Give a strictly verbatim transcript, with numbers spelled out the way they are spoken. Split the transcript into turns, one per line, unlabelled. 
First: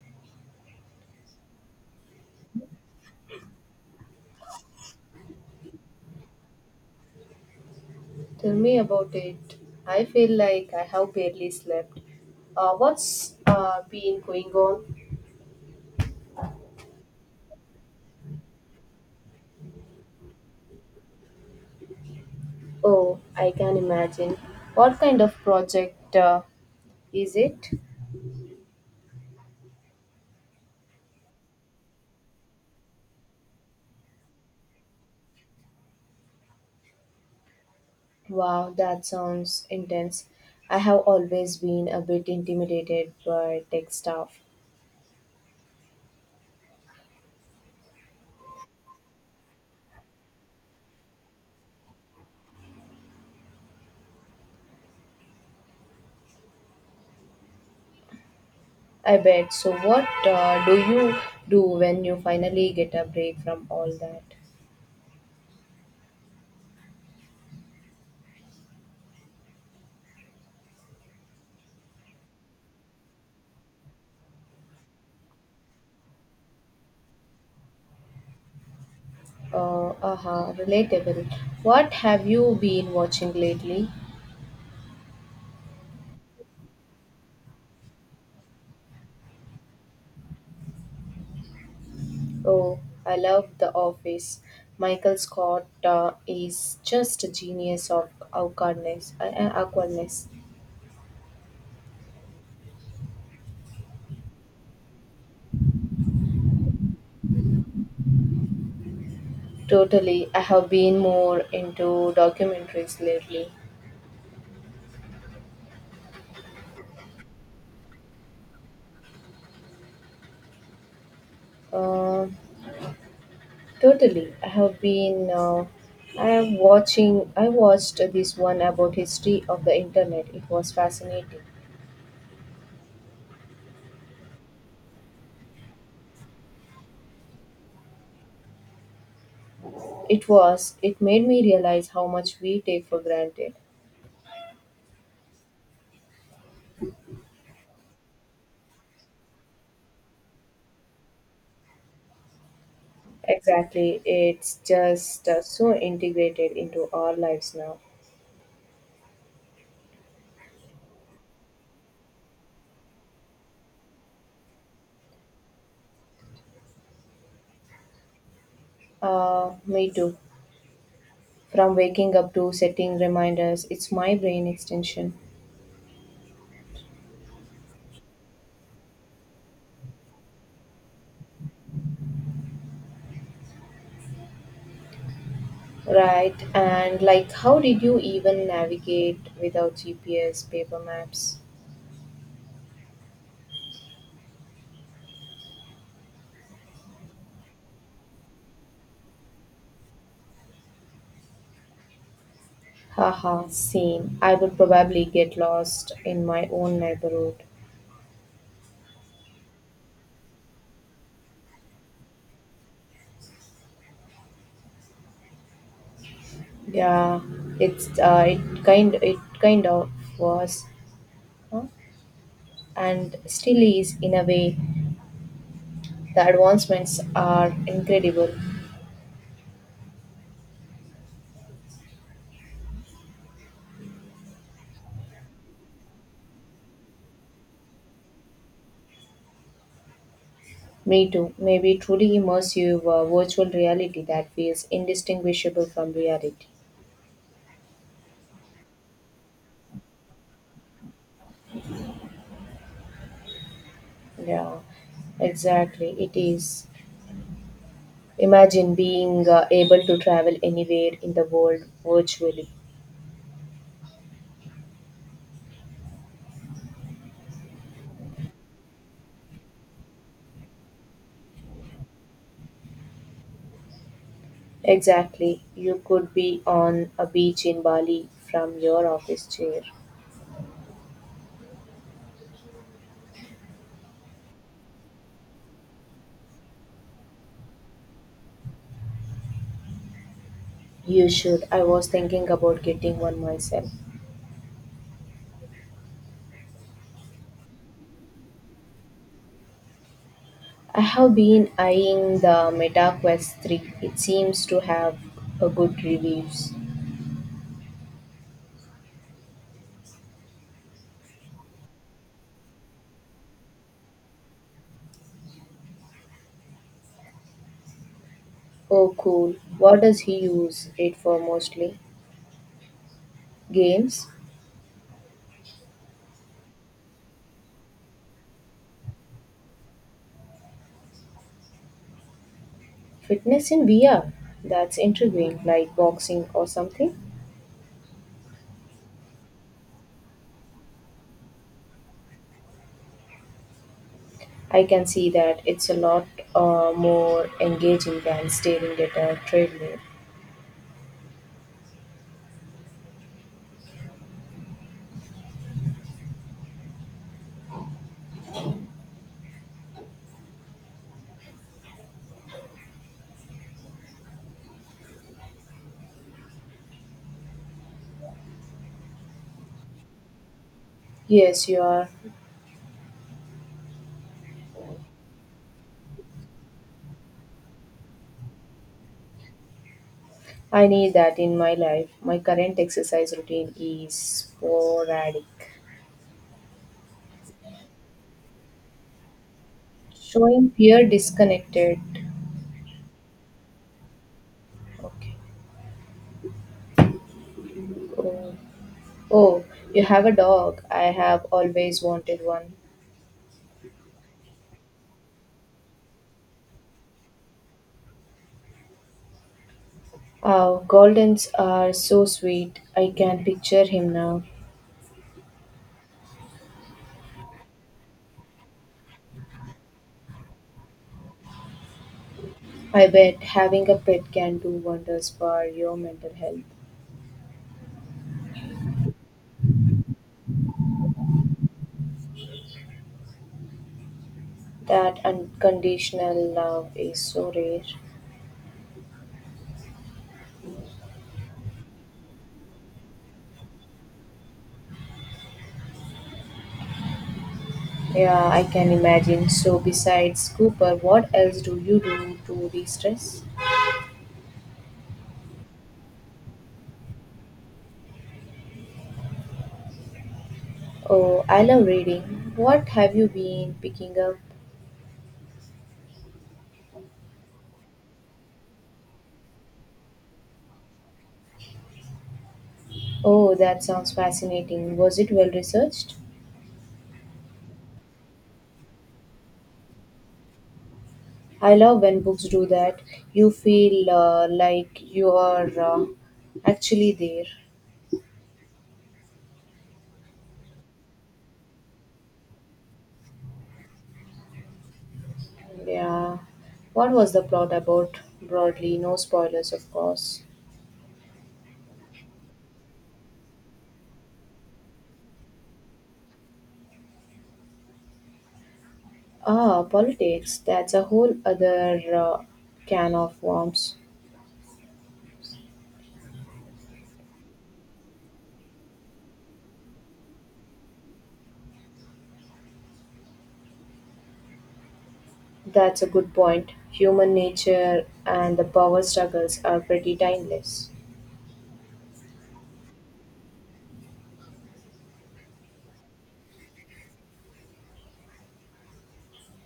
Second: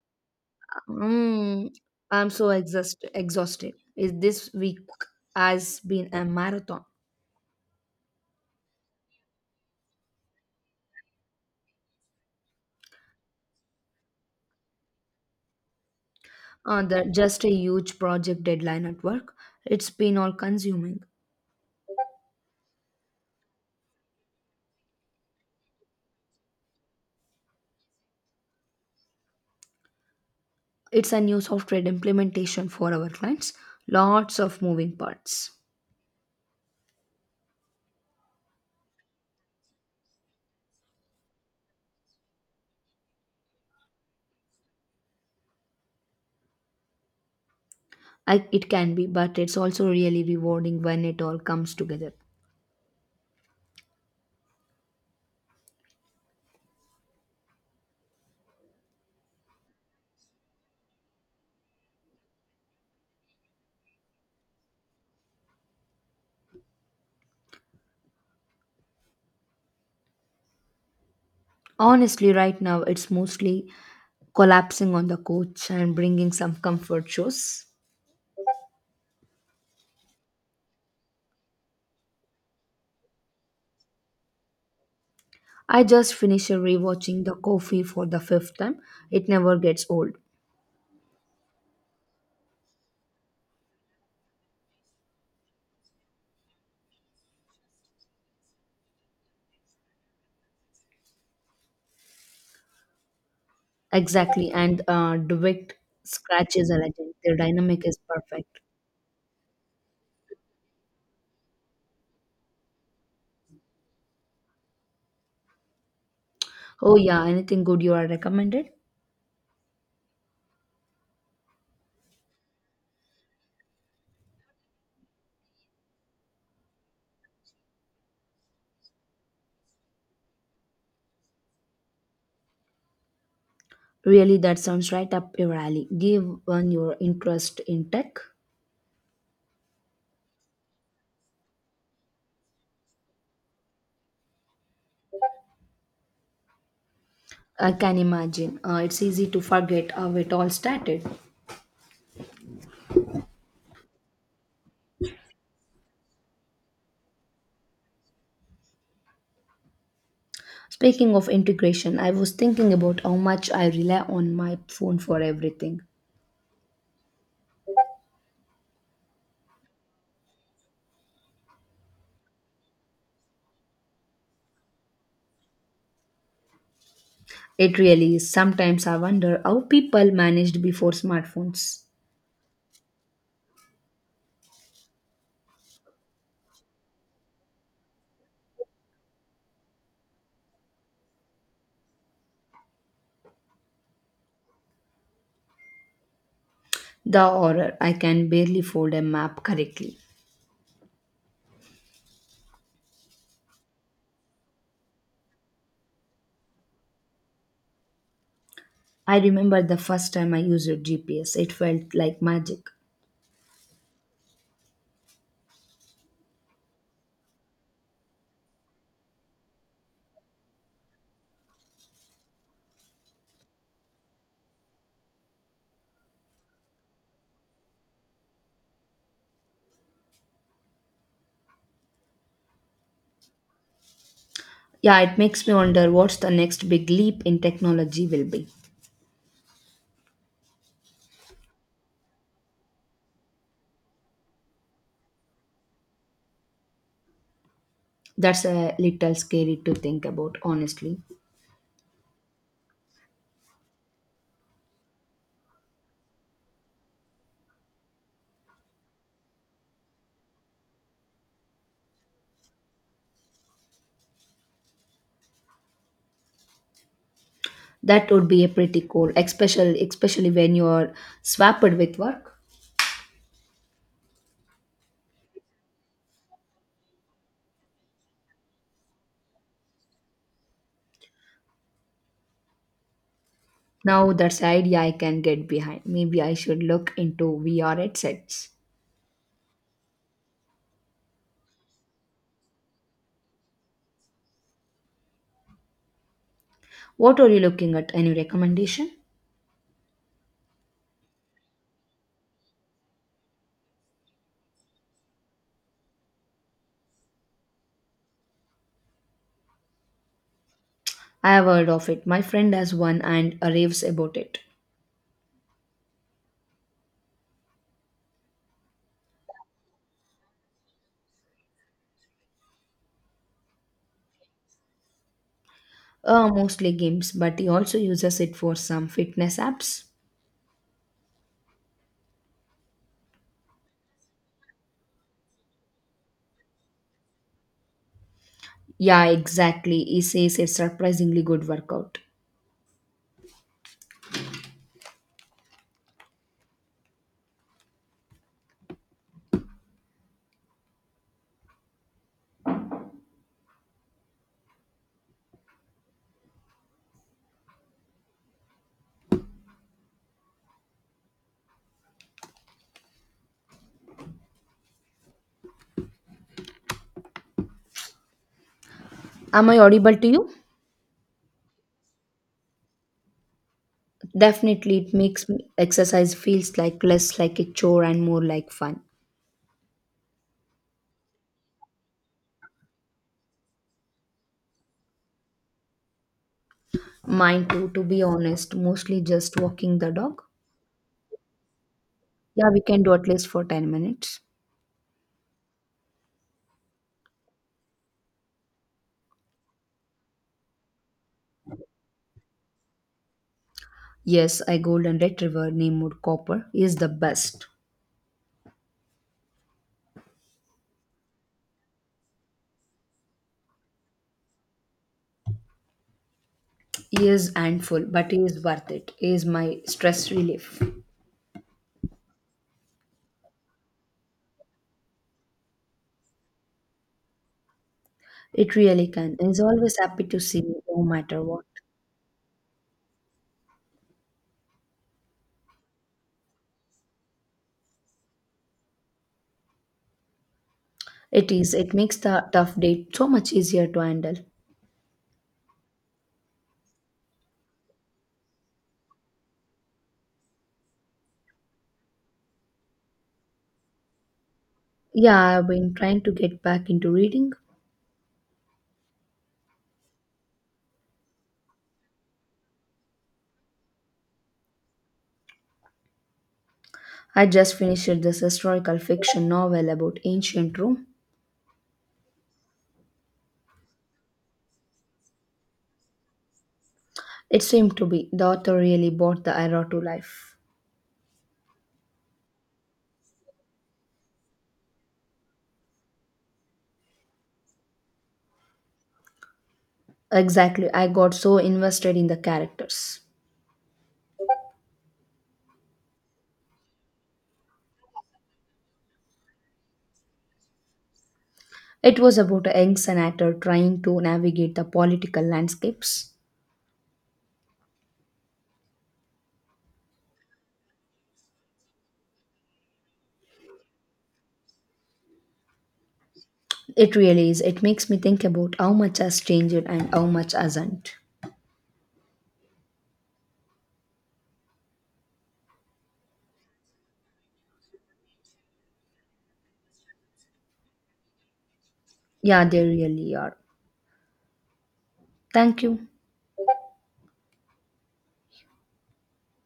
Mm, I'm so exhaust- exhausted. Is This week has been a marathon.
Tell me about it. I feel like I have barely slept. Uh, what's uh, been going on?
Uh, the, just a huge project deadline at work. It's been all consuming.
Oh, I can imagine. What kind of project uh, is it?
It's a new software implementation for our clients. Lots of moving parts.
Wow, that sounds intense. I have always been a bit intimidated by tech stuff.
I, it can be, but it's also really rewarding when it all comes together.
I bet. So, what uh, do you do when you finally get a break from all that?
Honestly, right now, it's mostly collapsing on the coach and bringing some comfort shows.
Uh, aha, Relatable. What have you been watching lately?
I just finished rewatching The Coffee for the fifth time. It never gets old.
Oh, I love The Office. Michael Scott uh, is just a genius of awkwardness. Uh, uh, awkwardness.
Exactly, and uh, DeWitt Scratch is a legend. Their dynamic is perfect.
Totally. I have been more into documentaries lately.
Oh yeah, anything good you are recommended?
Uh, Totally. I have been. Uh, I am watching. I watched this one about history of the internet. It was fascinating.
Really, that sounds right up your alley. Given your interest in tech,
It was. It made me realize how much we take for granted.
I can imagine. Uh, it's easy to forget how it all started.
Exactly. It's just uh, so integrated into our lives now.
Speaking of integration, I was thinking about how much I rely on my phone for everything.
Uh, me too. From waking up to setting reminders, it's my brain extension.
It really is. Sometimes I wonder how people managed before smartphones.
Right, and like, how did you even navigate without G P S, paper maps?
The horror, I can barely fold a map correctly.
Haha, same. I would probably get lost in my own neighborhood.
I remember the first time I used G P S, it felt like magic.
Yeah, it's uh, it kind it kind of was, huh? And still is in a way. The advancements are incredible.
Yeah, it makes me wonder what's the next big leap in technology will be.
Me too. Maybe truly immersive uh, virtual reality that feels indistinguishable from reality.
That's a little scary to think about, honestly.
Yeah, exactly. It is. Imagine being uh, able to travel anywhere in the world virtually.
That would be a pretty cool, especially especially when you're swapped with work.
Exactly. You could be on a beach in Bali from your office chair.
Now that's an idea I can get behind. Maybe I should look into V R headsets.
You should. I was thinking about getting one myself.
What are you looking at? Any recommendation?
I have been eyeing the Meta Quest three. It seems to have a good reviews.
I have heard of it. My friend has one and uh, raves about it.
Oh, cool. What does he use it for mostly? Games?
Uh, mostly games, but he also uses it for some fitness apps.
Fitness in V R? That's intriguing, like boxing or something.
Yeah, exactly. He says it's surprisingly good workout.
I can see that it's a lot uh, more engaging than staring at a treadmill.
Am I audible to you?
Yes, you are.
Definitely, it makes me- exercise feels like less like a chore and more like fun.
I need that in my life. My current exercise routine is sporadic.
Mine too, to be honest, mostly just walking the dog.
Showing fear disconnected.
Yeah, we can do at least for ten minutes.
Okay. Oh, oh, you have a dog. I have always wanted one.
Yes, a golden retriever named Copper is the best.
Oh, Goldens are so sweet. I can picture him now.
He is handful, but he is worth it. He is my stress relief.
I bet having a pet can do wonders for your mental health.
It really can. He's always happy to see me, no matter what.
That unconditional love is so rare.
It is. It makes the tough date so much easier to handle.
Yeah, I can imagine. So, besides Cooper, what else do you do to de stress?
Yeah, I've been trying to get back into reading.
Oh, I love reading. What have you been picking up?
I just finished this historical fiction novel about ancient Rome.
Oh, that sounds fascinating. Was it well researched?
It seemed to be the author really brought the era to life.
I love when books do that. You feel uh, like you are uh, actually there.
Exactly, I got so invested in the characters.
Yeah. What was the plot about broadly? No spoilers, of course.
It was about a young senator trying to navigate the political landscapes.
Ah, politics. That's a whole other uh, can of worms.
It really is. It makes me think about how much has changed and how much hasn't.
That's a good point. Human nature and the power struggles are pretty timeless.
Yeah, they really are. Thank you.